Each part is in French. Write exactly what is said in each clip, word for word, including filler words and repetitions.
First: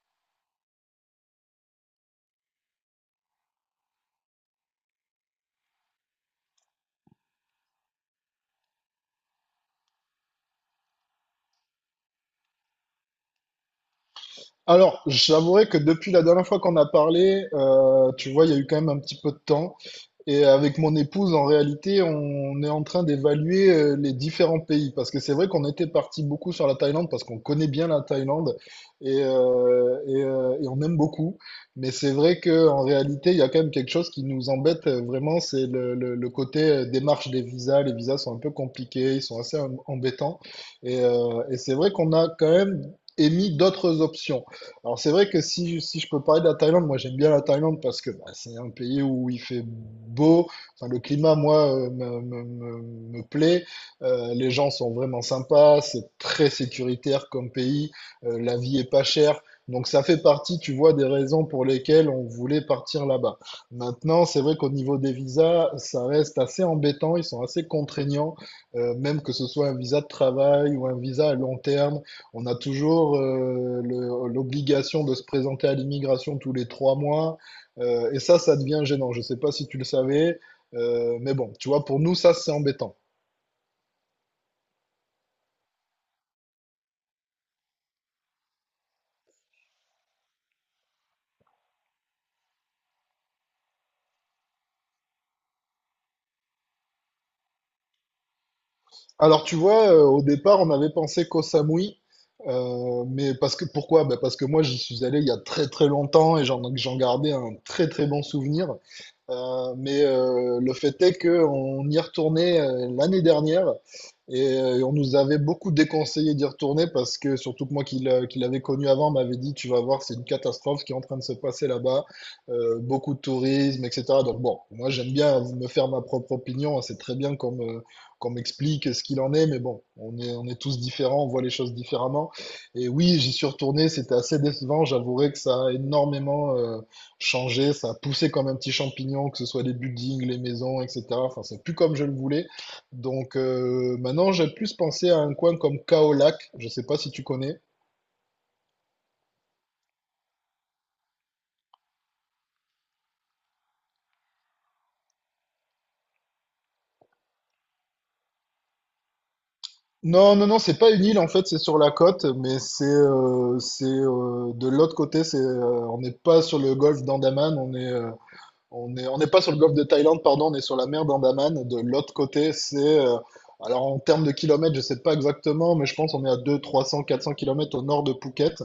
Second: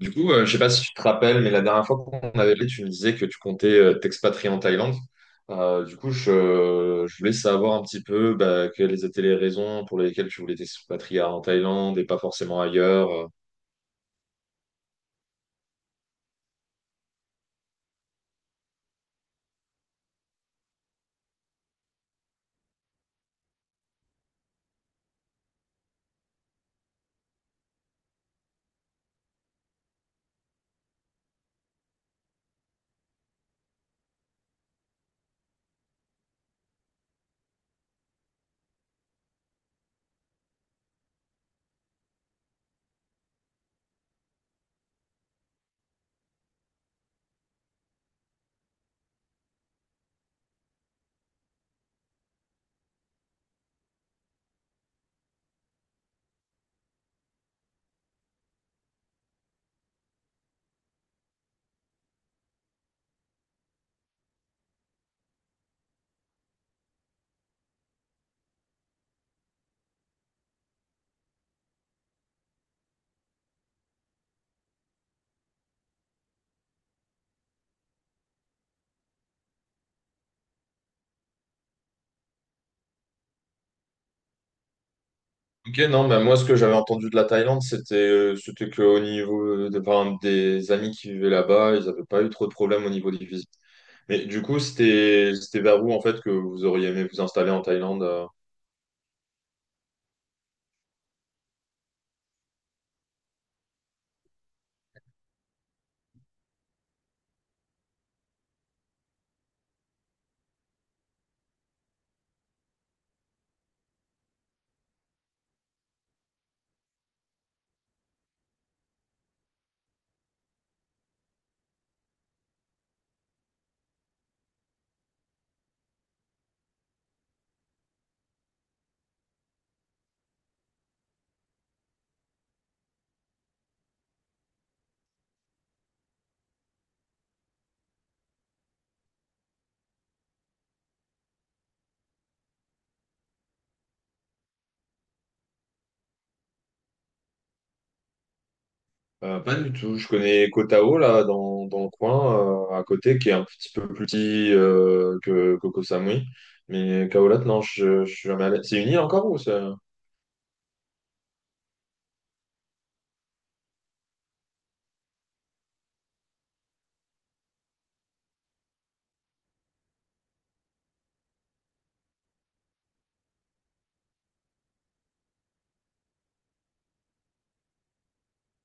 Du coup, euh, je sais pas si tu te rappelles, mais la dernière fois qu'on avait parlé, tu me disais que tu comptais euh, t'expatrier en Thaïlande. Euh, du coup, je, je voulais savoir un petit peu bah, quelles étaient les raisons pour lesquelles tu voulais t'expatrier en Thaïlande et pas forcément ailleurs. euh. Alors, j'avouerai que depuis la dernière fois qu'on a parlé, euh, tu vois, il y a eu quand même un petit peu de temps. Et avec mon épouse, en réalité, on est en train d'évaluer euh, les différents pays. Parce que c'est vrai qu'on était parti beaucoup sur la Thaïlande, parce qu'on connaît bien la Thaïlande et, euh, et, euh, et on aime beaucoup. Mais c'est vrai qu'en réalité, il y a quand même quelque chose qui nous embête euh, vraiment, c'est le, le- le côté euh, démarche des visas. Les visas sont un peu compliqués, ils sont assez em- embêtants. Et, euh, et c'est vrai qu'on a quand même émis d'autres options. Alors c'est vrai que si, si je peux parler de la Thaïlande, moi j'aime bien la Thaïlande parce que bah, c'est un pays où il fait beau, enfin le climat moi euh, me, me, me- me plaît. Euh, les gens sont vraiment sympas, c'est très sécuritaire comme pays. Euh, la vie est pas chère, donc ça fait partie, tu vois, des raisons pour lesquelles on voulait partir là-bas. Maintenant, c'est vrai qu'au niveau des visas, ça reste assez embêtant, ils sont assez contraignants, euh, même que ce soit un visa de travail ou un visa à long terme. On a toujours euh, le- l'obligation de se présenter à l'immigration tous les trois mois. euh, et ça, ça devient gênant. Je ne sais pas si tu le savais. euh, mais bon, tu vois, pour nous, ça, c'est embêtant. Ok, non, bah, moi, ce que j'avais entendu de la Thaïlande, c'était euh, c'était qu'au niveau euh, de, par exemple, des amis qui vivaient là-bas, ils n'avaient pas eu trop de problèmes au niveau des visas. Mais du coup, c'était c'était vers où, en fait, que vous auriez aimé vous installer en Thaïlande? euh Alors, tu vois, euh, au départ, on avait pensé qu'au Samui. euh, mais parce que pourquoi? Ben, parce que moi, j'y suis allé il y a très très longtemps et j'en j'en gardais un très très bon souvenir. Euh, mais euh, le fait est qu'on y retournait euh, l'année dernière et euh, on nous avait beaucoup déconseillé d'y retourner parce que surtout que moi qui l'a- qui l'avais connu avant m'avait dit tu vas voir c'est une catastrophe qui est en train de se passer là-bas, euh, beaucoup de tourisme et cetera. Donc bon, moi j'aime bien me faire ma propre opinion, c'est très bien qu'on me, qu'on m'explique ce qu'il en est, mais bon, on est, on est tous différents, on voit les choses différemment. Et oui, j'y suis retourné, c'était assez décevant, j'avouerai que ça a énormément... euh, changé, ça a poussé comme un petit champignon, que ce soit les buildings, les maisons, et cetera. Enfin, c'est plus comme je le voulais. Donc euh, maintenant, j'ai plus pensé à un coin comme Kaolac, je sais pas si tu connais. Euh, pas du tout. Je connais Koh Tao, là, dans, dans le coin, euh, à côté, qui est un petit peu plus petit euh, que, que Koh Samui. Mais Khao Lak, non, je, je suis jamais allé. C'est une île encore ou c'est... Non, non, non, c'est pas une île en fait, c'est sur la côte, mais c'est euh, c'est euh, de l'autre côté, c'est euh, on n'est pas sur le golfe d'Andaman, on est euh, on est on n'est pas sur le golfe de Thaïlande, pardon, on est sur la mer d'Andaman. De l'autre côté, c'est euh, alors en termes de kilomètres, je sais pas exactement, mais je pense on est à deux, trois cents, quatre cents kilomètres au nord de Phuket.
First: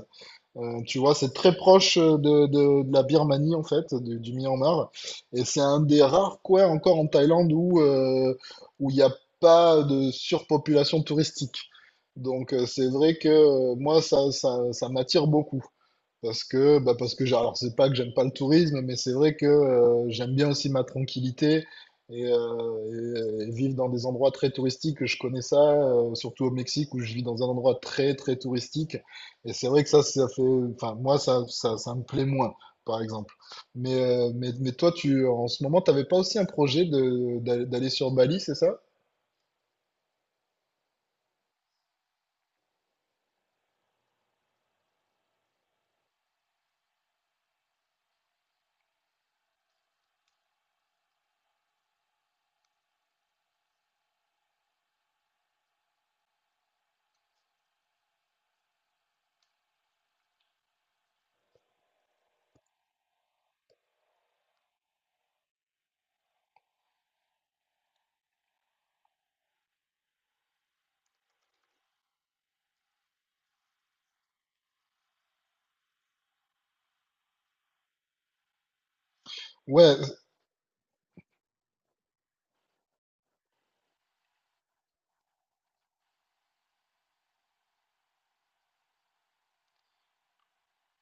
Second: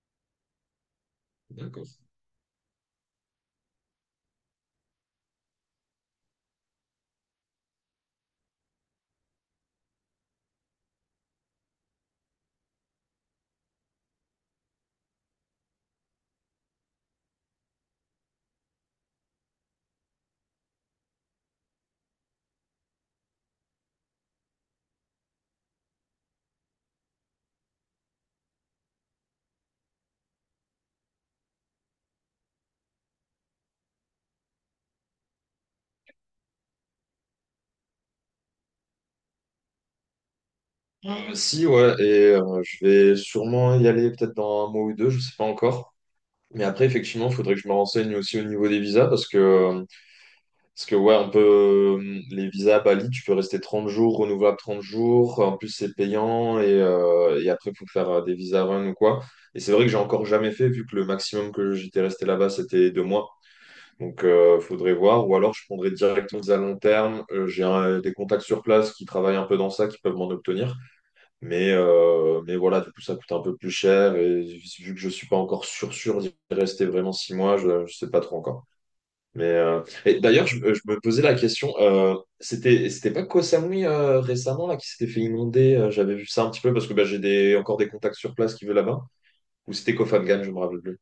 Euh, tu vois, c'est très D'accord. proche euh, de, de- de la Birmanie, en fait, du, du Myanmar. Et c'est un des rares coins encore en Thaïlande où euh, où il n'y a pas de surpopulation touristique. Donc, euh, c'est vrai que euh, moi, ça, ça, ça m'attire beaucoup. Parce que, bah parce que j'ai- alors c'est pas que j'aime pas le tourisme, mais c'est vrai que euh, j'aime bien aussi ma tranquillité et, euh, et- et vivre dans des endroits très touristiques. Je connais ça, euh, surtout au Mexique où je vis dans un endroit très très touristique. Et c'est vrai que ça, ça fait, enfin moi ça, ça, ça me plaît moins, par exemple. Mais, euh, mais, mais toi, tu, en ce moment, t'avais pas aussi un projet de, d'aller d'aller sur Bali, c'est ça? Euh, si, ouais, et euh, je vais sûrement y aller peut-être dans un mois ou deux, je sais pas encore. Mais après, effectivement, il faudrait que je me renseigne aussi au niveau des visas parce que euh, Parce que ouais, on peut euh, les visas à Bali, tu peux rester trente jours, renouvelable trente jours, en plus c'est payant et, euh, et après il faut faire euh, des visas run ou quoi. Et c'est vrai que j'ai encore jamais fait vu que le maximum que j'étais resté là-bas c'était deux mois. Donc euh, faudrait voir ou alors je prendrais directement des à long terme. Euh, j'ai un- des contacts sur place qui travaillent un peu dans ça, qui peuvent m'en obtenir. Mais, euh, mais voilà, du coup ça coûte un peu plus cher et vu que je suis pas encore sûr sûr d'y rester vraiment six mois, je, je sais pas trop encore. Mais euh, Ouais, et d'ailleurs, je, je me posais la question, euh, c'était c'était pas Koh Samui euh, récemment là qui s'était fait inonder, euh, j'avais vu ça un petit peu parce que bah, j'ai des encore des contacts sur place qui vivent là-bas, ou c'était Koh Phangan, je me rappelle plus.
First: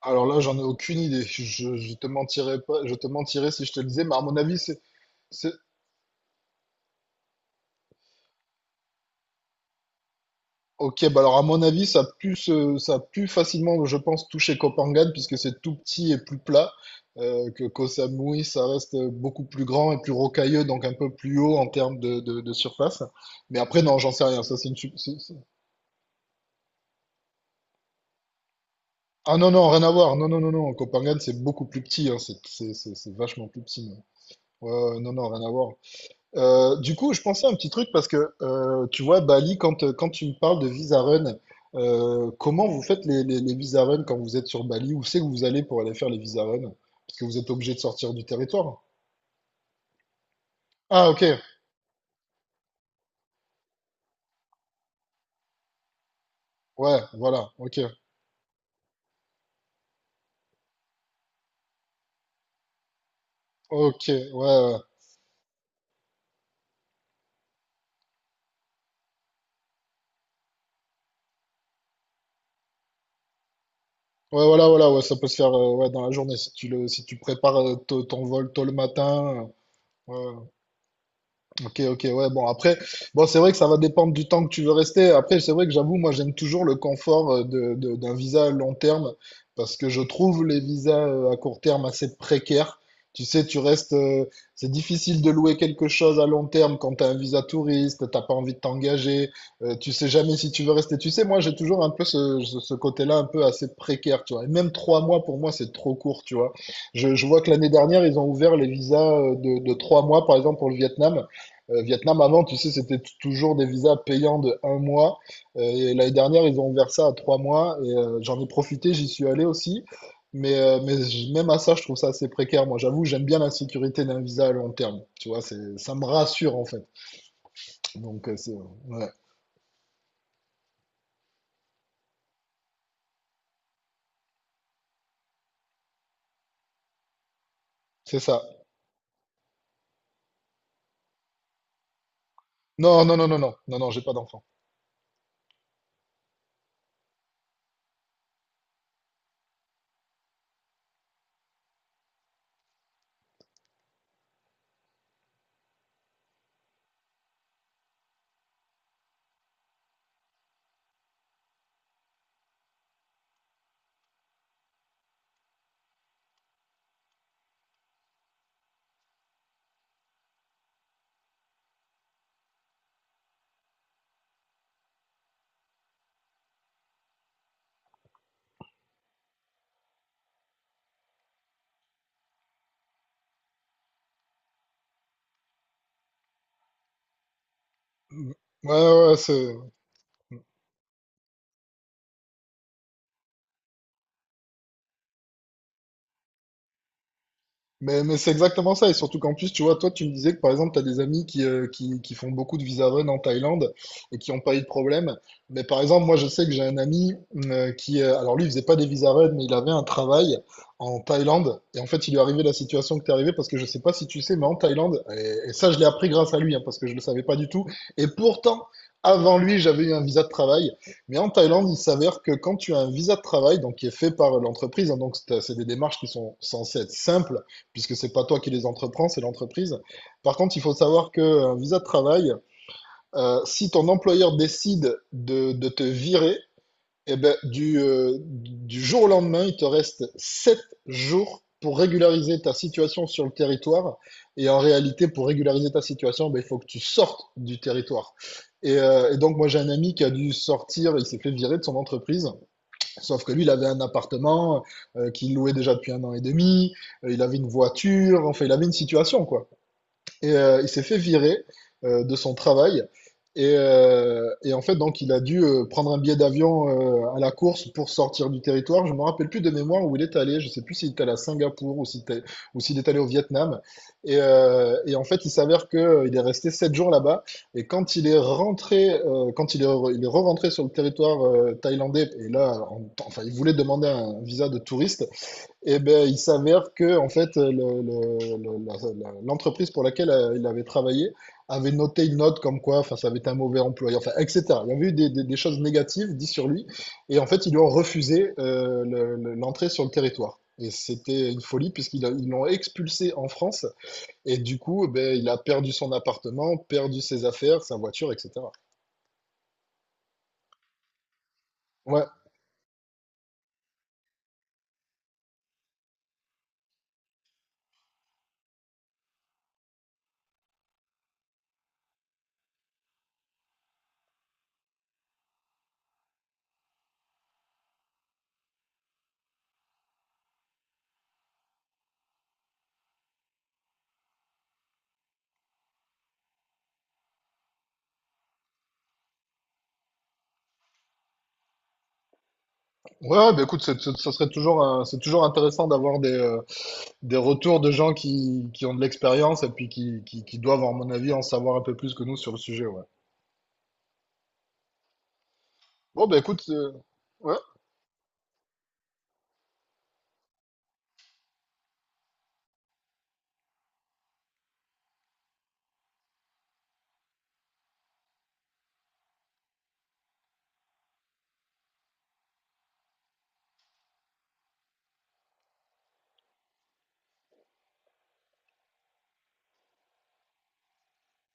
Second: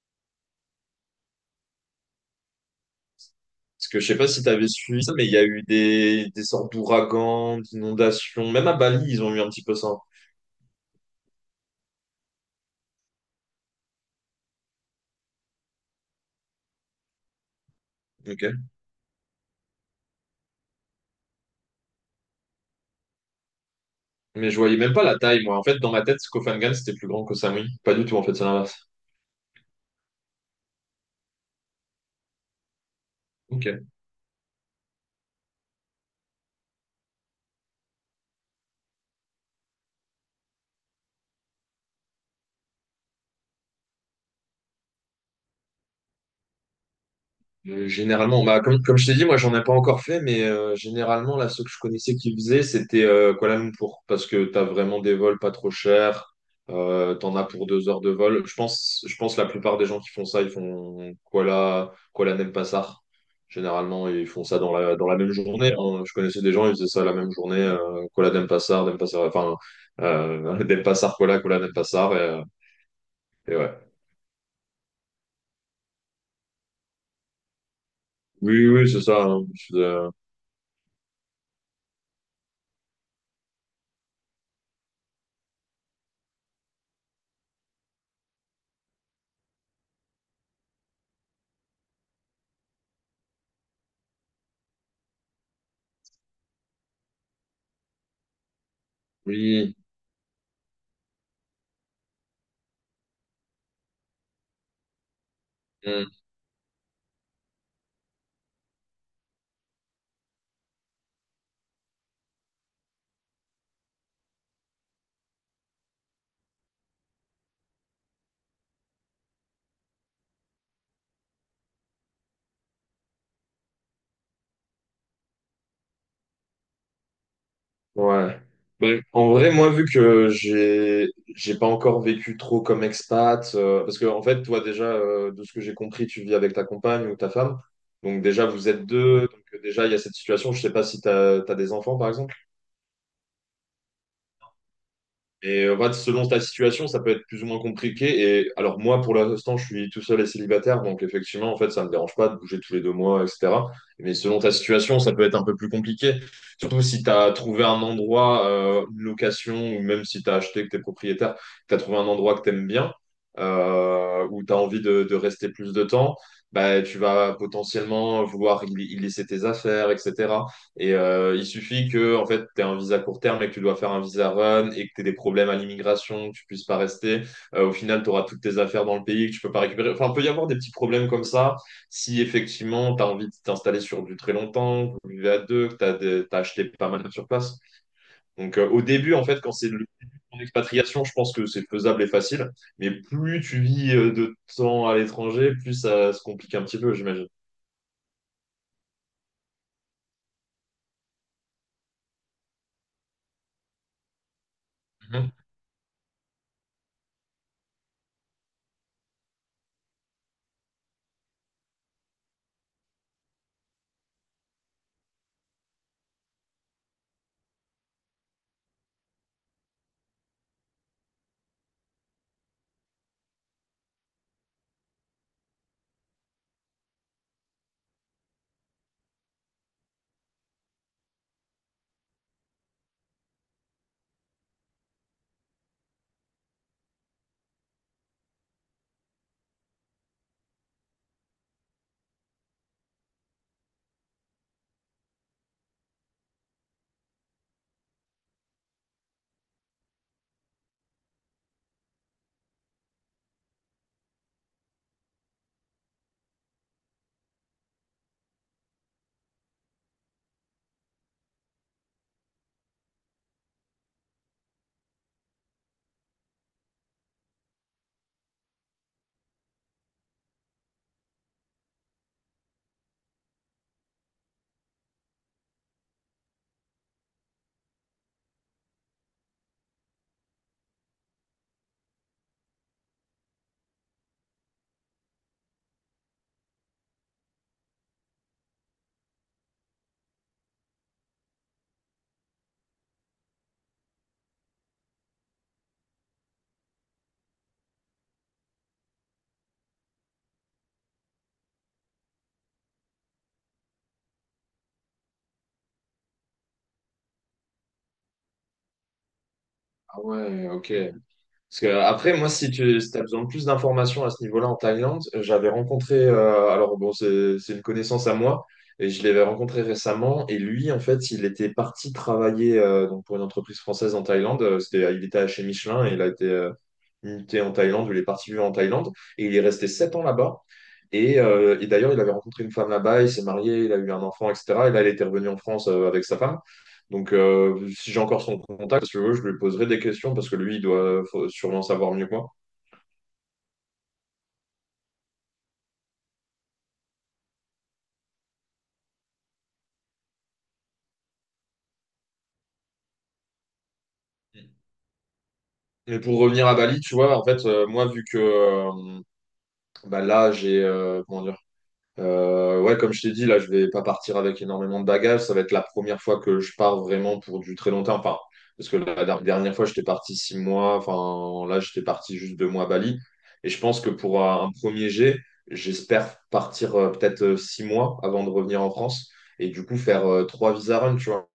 alors là, j'en ai aucune idée. Je, je te mentirais pas, je te mentirais si je te le Parce que disais, je mais sais à pas mon si tu avis. avais suivi ça, mais il y a C'est eu des, des sortes d'ouragans, d'inondations, même à Bali, ils ont eu un petit peu ça. Ok, bah alors à mon avis, ça a pu se- ça a pu facilement, je pense, toucher Kopangan, puisque c'est tout petit et plus plat, euh, que Koh Samui, ça Ok. reste beaucoup plus grand et plus rocailleux, donc un peu plus haut en termes de, de, de surface. Mais après, non, j'en sais rien, Mais ça je c'est une... voyais sup- même pas c'est- la c'est- taille, moi. En fait, dans ma tête, Koh Phangan, c'était plus grand que Koh Samui. Pas du tout, en fait, c'est l'inverse. Ah non, non, rien à voir, non, non, non, non, Koh Phangan, c'est beaucoup plus petit, hein, c'est c'est- c'est- c'est vachement plus petit. Ok. mais- Ouais, ouais, non, non, rien à voir. Euh, du coup, je pensais à un petit truc parce que euh, tu vois, Bali, quand, euh, quand tu me parles de visa run, euh, comment vous faites les, les, les visa run quand vous êtes sur Bali? Où c'est que vous allez pour aller faire les visa run? Parce que vous êtes obligé de Euh, sortir du Généralement, bah, comme, territoire. comme je t'ai dit, moi j'en ai pas encore fait, mais euh, Ah, ok, généralement, là, ceux que je connaissais qui faisaient, c'était euh, Kuala Lumpur, parce que t'as vraiment des vols pas trop chers, ouais, euh, t'en as voilà, pour ok, deux heures de vol. Je pense, je pense la plupart des gens qui font ça, ils font Kuala, Kuala Denpasar. ok, Généralement, ils ouais, font ça dans ouais. la, dans la même journée. Hein. Je connaissais des gens, ils faisaient ça la même journée, euh, Kuala Denpasar, Denpasar, enfin, euh, Denpasar, Kuala, Kuala Denpasar, et, euh, et ouais. Ouais, voilà, voilà, ouais, ça peut se faire euh, ouais, dans la journée si tu le, si tu prépares euh, t- ton vol tôt Oui, le oui, c'est ça. Hein. matin. Je faisais- euh, euh, ouais, ouais. Ok, ok, ouais, bon, après, bon, c'est vrai que ça va dépendre du temps que tu veux rester. Après, c'est vrai que j'avoue, moi, j'aime toujours le confort euh, de, de- d'un visa à long terme parce que je trouve les visas euh, à court terme assez précaires. Tu sais, tu restes, euh, c'est difficile de louer quelque chose à long terme quand tu as un visa touriste, t'as pas envie de t'engager, euh, Oui. tu sais jamais si tu veux rester. Tu sais, moi, j'ai toujours un peu ce, ce ce côté-là un peu assez précaire, tu vois. Et même trois mois, pour moi, c'est trop Hmm. court, tu vois. Je, je vois que l'année dernière, ils ont ouvert les visas euh, de, de trois mois, par exemple, pour le Vietnam. Euh, Vietnam, avant, tu sais, c'était t- toujours des visas payants de un mois. Euh, et l'année dernière, ils ont ouvert ça à trois mois. Et euh, j'en ai profité, j'y suis allé aussi. Mais, euh, mais j- même à ça, je trouve ça assez précaire. Moi, j'avoue, j'aime bien la sécurité d'un visa à long terme. Tu vois, c'est, ça me rassure, en fait. Donc, euh, Ouais. c'est, Ben, ouais, en vrai, moi, vu que j'ai j'ai pas encore vécu trop comme expat, euh, parce que en fait, toi déjà, euh, de ce que j'ai compris, tu vis avec ta compagne ou ta femme, c'est donc ça. déjà vous êtes deux, donc euh, déjà il y a cette situation. Je sais pas si t'as t'as des enfants, par exemple. Non, non, non, non, non, non, non, j'ai pas d'enfant. Et en fait, selon ta situation, ça peut être plus ou moins compliqué. Et alors moi, pour l'instant, je suis tout seul et célibataire, donc effectivement, en fait, ça me dérange pas de bouger tous les deux mois, et cetera. Mais selon ta situation, ça peut être un peu plus compliqué. Surtout si tu as trouvé un endroit, euh, une location, ou même si tu as acheté, que tu es propriétaire, que tu as trouvé un endroit que tu aimes bien, euh, où tu as envie de, de rester plus de temps, bah, tu vas potentiellement vouloir y y laisser tes affaires, et cetera. Et euh, il suffit que en fait, tu aies un visa court terme et que tu dois faire un visa run et que tu aies des problèmes à l'immigration, que tu puisses pas rester. Euh, au final, tu auras toutes tes affaires dans le pays que tu peux pas récupérer. Enfin, il peut y avoir des petits problèmes comme ça si effectivement tu as envie de t'installer sur du très longtemps, que vous vivez à deux, que tu as, des... t'as acheté pas mal sur place. Ouais, Donc euh, au ouais, début, ouais. en fait, quand c'est... c'est le en expatriation, je pense que c'est faisable et facile, mais plus tu vis euh, de temps à l'étranger, plus ça se complique un petit peu, j'imagine. Mais, mais c'est exactement ça. Et surtout qu'en plus, tu vois, toi, tu me disais que par exemple, tu as des amis qui, euh, qui, qui font beaucoup de visa run en Thaïlande et qui n'ont pas eu de problème. Mhm. Mais par exemple, moi, je sais que j'ai un ami euh, qui, euh, alors lui, il faisait pas des visa run, mais il avait un travail en Thaïlande. Et en fait, il lui est arrivé la situation que t'es arrivée parce que je sais pas si tu sais, mais en Thaïlande, et, et ça, je l'ai appris grâce à lui, hein, parce que je le savais pas du tout. Et pourtant, avant lui, j'avais eu un visa de travail. Mais en Thaïlande, il s'avère que quand tu as un visa de travail, donc qui est fait par l'entreprise, hein, donc c'est c'est des démarches qui sont censées être simples, puisque c'est pas toi qui les entreprends, c'est l'entreprise. Par contre, il faut savoir qu'un visa de travail, euh, si ton employeur décide de, de te virer, eh ben, du, euh, du jour au lendemain, il te reste sept jours pour régulariser ta situation sur le territoire. Et en réalité, pour régulariser ta situation, ben, il faut que tu sortes du territoire. Et, euh, et donc, moi, j'ai un ami qui a dû sortir, il s'est fait virer de son entreprise. Sauf que lui, il avait un appartement euh, qu'il louait déjà depuis un an et demi, euh, il avait une voiture, enfin, il avait une situation, quoi. Et euh, il s'est fait virer euh, de son travail. Et, euh, et en fait, donc, il a dû euh, prendre un billet d'avion euh, à la course pour sortir du territoire. Je me rappelle plus de mémoire où il est allé. Je sais plus s'il est allé à Singapour ou s'il était- ou s'il est allé au Vietnam. Et, euh, et en fait, il s'avère que euh, il est resté sept jours là-bas. Et quand il est rentré, euh, quand il est, re- il est re-rentré sur le territoire euh, thaïlandais, et là, en- enfin, il voulait demander un visa de touriste. Eh ben, il s'avère que en fait, le- le- le- la- la- l'entreprise pour laquelle euh, il avait travaillé avait noté une note comme quoi, enfin, ça avait été un mauvais employé, enfin, et cetera. Il y avait eu des, des- des choses négatives dites sur lui, et en fait, ils lui ont refusé euh, le- le- l'entrée sur le territoire. Et c'était une folie puisqu'ils a- ils l'ont expulsé en France, et du coup, eh ben, il a perdu son appartement, perdu ses affaires, sa voiture, et cetera. Ah ouais, ok. Parce que Ouais, après, moi, si tu as besoin de plus d'informations à ce niveau-là en Thaïlande, euh, j'avais rencontré, euh, alors bon, c'est c'est une connaissance à moi, et je l'avais rencontré récemment, et lui, en fait, il était parti travailler euh, donc pour une entreprise française en Thaïlande, euh, c'était, il était chez Michelin, et il a été euh, il était en Thaïlande, où il est parti vivre en Thaïlande et il est resté sept ans là-bas. Et, euh, et d'ailleurs, il avait rencontré une femme là-bas, il s'est marié, il a eu un enfant, et cetera. Et là, il était revenu en France euh, avec sa femme. Donc, euh, si j'ai encore son contact, si tu veux, je lui poserai des questions parce que lui, il doit faut sûrement savoir mieux que moi. ouais, ben, écoute, c'est- c'est- ça serait toujours, un- c'est toujours intéressant d'avoir des, euh, des retours de gens qui, qui ont de l'expérience et puis qui, qui, qui doivent, à mon avis, en savoir un peu plus que nous sur le sujet, ouais. Mais Bon, bah pour écoute, revenir à euh, Bali, tu vois, en ouais. fait, euh, moi, vu que euh, bah là, j'ai euh, comment dire, Euh, ouais, comme je t'ai dit, là, je vais pas partir avec énormément de bagages. Ça va être la première fois que je pars vraiment pour du très longtemps. Enfin, parce que la der- dernière fois, j'étais parti six mois. Enfin, là, j'étais parti juste deux mois à Bali. Et je pense que pour euh, un premier jet, j'espère partir euh, peut-être euh, six mois avant de revenir en France. Et du coup, faire euh, trois visa runs, tu vois.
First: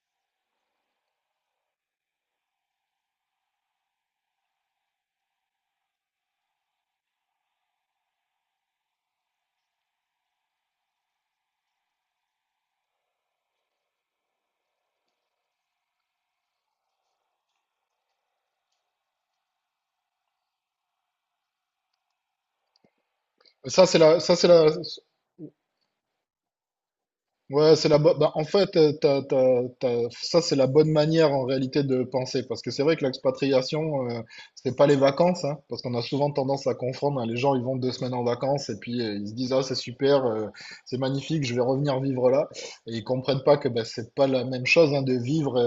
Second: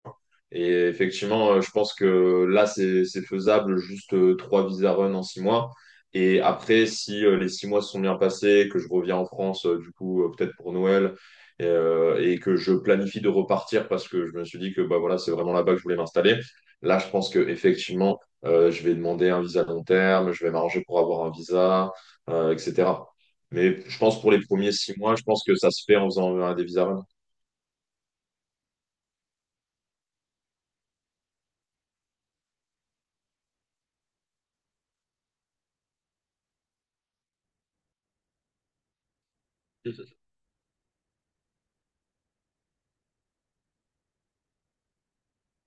Et effectivement, euh, je pense que là, c'est c'est faisable, juste euh, trois visa run en six mois. Et après, si euh, les six mois se sont bien passés, que je reviens en France, euh, du coup, euh, peut-être pour Noël, et, euh, et que je planifie de repartir parce que je me suis dit que bah, voilà, c'est vraiment là-bas que je voulais m'installer, là, je pense que effectivement, euh, je vais demander un visa long terme, je vais m'arranger pour avoir un visa, euh, et cetera. Mais Ça, c'est je la, pense pour ça, les c'est la, premiers six mois, je pense que ça se fait en faisant euh, des visa run. ouais, c'est la, bo- bah, en fait, euh, t'as- t'as- t'as- Ça, c'est la bonne manière, en réalité, de penser. Parce que c'est vrai que l'expatriation, euh, c'est pas les vacances, hein, parce qu'on a souvent tendance à confondre, hein. Les gens, ils vont deux semaines en vacances et puis euh, ils se disent, ah, c'est super, euh, c'est magnifique, je vais revenir vivre là. Et ils comprennent pas que, bah, c'est pas la même chose, hein, de vivre,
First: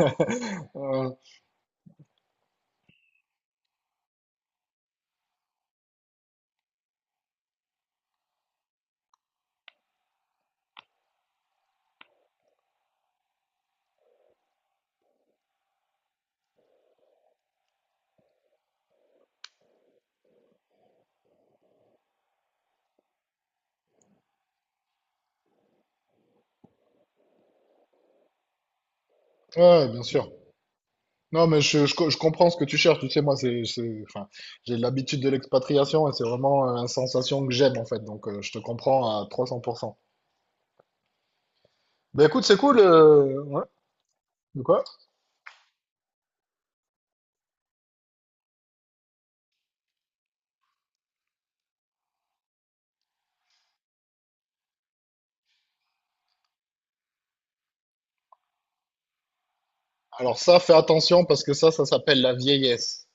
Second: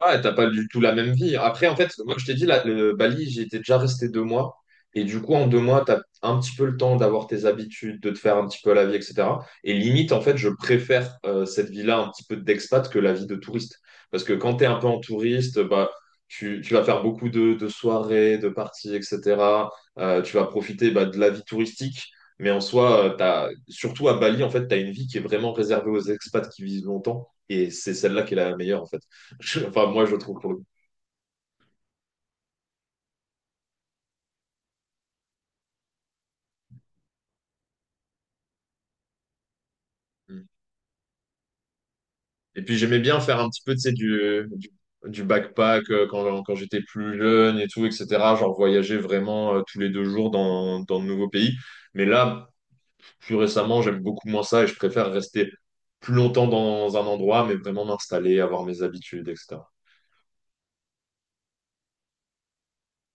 Ouais, t'as pas du tout la euh, même vie. Après, en fait, moi, je t'ai dit, là, le Bali, j'y étais déjà resté deux mois. Et du coup, en deux mois, t'as un petit peu le temps d'avoir tes habitudes, de te faire un petit peu la vie, et cetera. Et limite, en fait, je préfère euh, cette vie-là un petit peu d'expat que la vie de touriste. Parce que quand t'es un peu en touriste, bah, tu, tu vas faire beaucoup de, de soirées, de parties, et cetera. Euh, tu vas profiter bah, de la vie touristique. Mais en soi, euh, t'as, surtout à Bali, en fait, t'as une vie qui est vraiment réservée aux expats qui vivent longtemps. Et c'est celle-là qui est la meilleure, en fait. Je- enfin, Ouais, bien moi, je sûr. trouve pour le coup. Non, mais je, je, co- je comprends ce que tu cherches. Tu sais, moi, c'est, c'est- enfin, j'ai l'habitude de l'expatriation et c'est vraiment euh, une sensation que j'aime, en fait. Donc, euh, je te comprends à trois cents pour cent. Ben écoute, c'est Et puis, cool. j'aimais bien faire euh, un Ouais. petit peu, tu sais, du, De du, quoi? du backpack euh, quand, quand j'étais plus jeune et tout, et cetera. Genre, voyager vraiment euh, tous les deux jours dans, dans de nouveaux pays. Mais là, plus récemment, j'aime beaucoup moins ça et je préfère rester plus longtemps dans un endroit, mais vraiment m'installer, avoir mes habitudes, et cetera Alors ça, fais attention parce que ça, ça s'appelle la vieillesse.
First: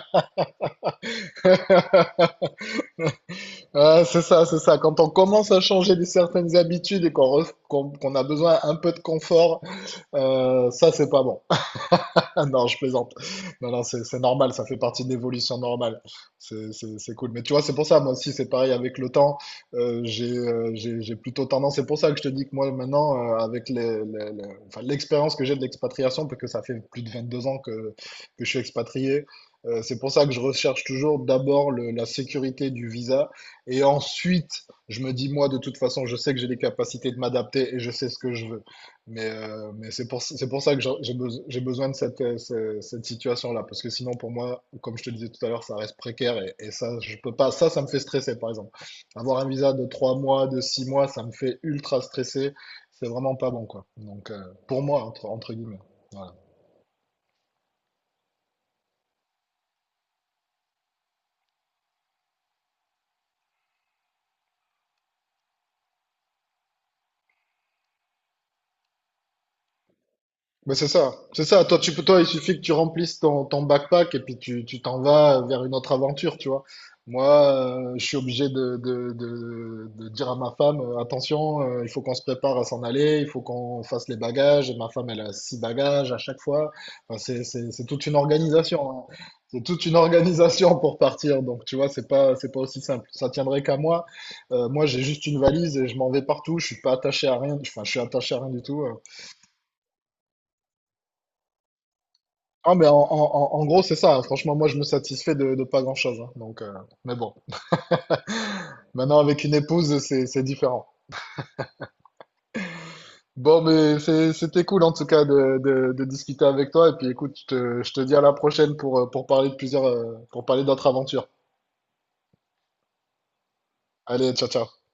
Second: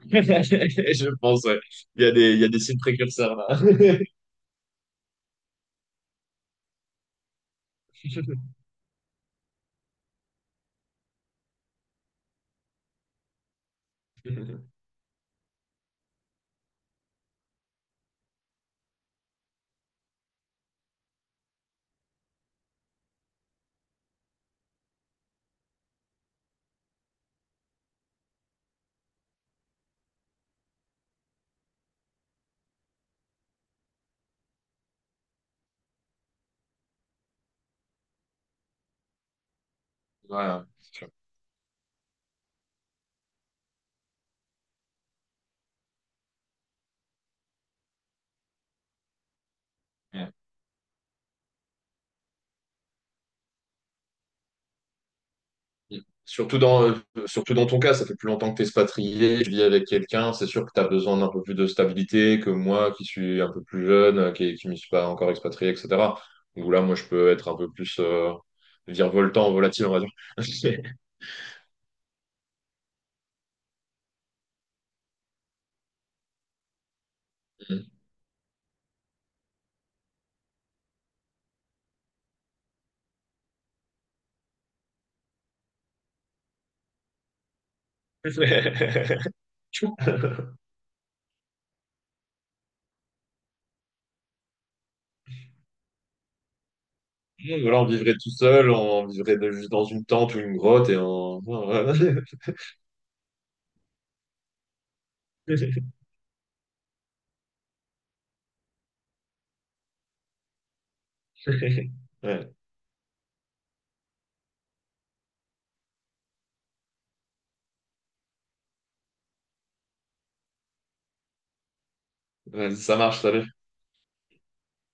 Je pense, ouais. Il y a des, il y a des signes précurseurs, là. Ah, c'est ça, c'est ça. Quand on commence à changer de certaines habitudes et qu'on ref- qu'on qu'on a besoin un peu de confort, euh, ça, c'est pas bon. Non, je plaisante. Non, non, c'est c'est normal, ça fait partie de l'évolution normale. C'est c'est- c'est cool. Mais tu vois, c'est pour ça, moi aussi, c'est pareil avec le temps. Euh, j'ai euh, j'ai- j'ai plutôt tendance, c'est pour ça que je te dis que moi, maintenant, euh, avec les- les- les- enfin, l'expérience que j'ai de l'expatriation, parce que ça fait plus de vingt-deux ans que, que je suis expatrié, euh, c'est pour ça que je recherche toujours d'abord le- la sécurité du visa. Et ensuite, je me dis, moi, de toute façon, je sais que j'ai les capacités de m'adapter et je sais ce que je veux. Mais, euh, mais c'est pour, c'est pour Voilà. ça que j'ai j'ai beso- j'ai besoin de cette, euh, ce- cette situation-là, parce que sinon, pour moi, comme je te disais tout à l'heure, ça reste précaire et, et ça, je peux pas. Ça, ça me fait stresser, par exemple. Avoir un visa de trois mois, de six mois, ça me fait ultra stresser. C'est vraiment pas bon, quoi. Donc, euh, pour moi, entre, entre guillemets. Voilà. Surtout dans, euh, surtout dans ton cas, ça fait plus longtemps que tu es expatrié, tu vis avec quelqu'un, c'est sûr que tu as besoin d'un peu plus de stabilité que moi qui suis un peu plus jeune, euh, qui ne m'y suis pas encore expatrié, et cetera. Donc là, moi, je peux être un peu plus euh, virevoltant, volatile, on va dire. Mais c'est ça, c'est ça. Toi, tu peux, toi, il suffit que tu remplisses ton, ton backpack et puis tu, tu t'en vas vers une autre aventure, tu vois. Moi, euh, je suis obligé de, de, de, de dire à ma femme, euh, attention, euh, il faut qu'on se prépare à s'en aller, il faut qu'on fasse les bagages. Et ma femme, elle a six bagages à chaque fois. Enfin, c'est, c'est, c'est toute une organisation, hein. C'est toute une Tchou. organisation pour partir. Donc, tu vois, c'est pas, c'est pas aussi simple. Ça tiendrait qu'à moi. Euh, moi, j'ai juste une valise et je m'en vais partout. Je suis pas attaché à rien. Voilà, Enfin, on je suis vivrait tout attaché à rien du seul, tout. euh. on vivrait de- juste dans une tente ou une grotte et on... Ah, mais en, en- en- en gros, c'est ça, hein. Franchement, moi, je me satisfais de, de pas grand-chose, hein. Donc, euh, mais bon, maintenant, avec une épouse, c'est, c'est différent. Ouais, Bon, mais c'est- c'était cool, en tout cas, de, de- de discuter avec toi. Et puis, écoute, je te, je te dis à la prochaine pour, euh, pour parler de plusieurs, euh, pour parler d'autres aventures. ouais, ça marche, ça Allez, ciao, ciao.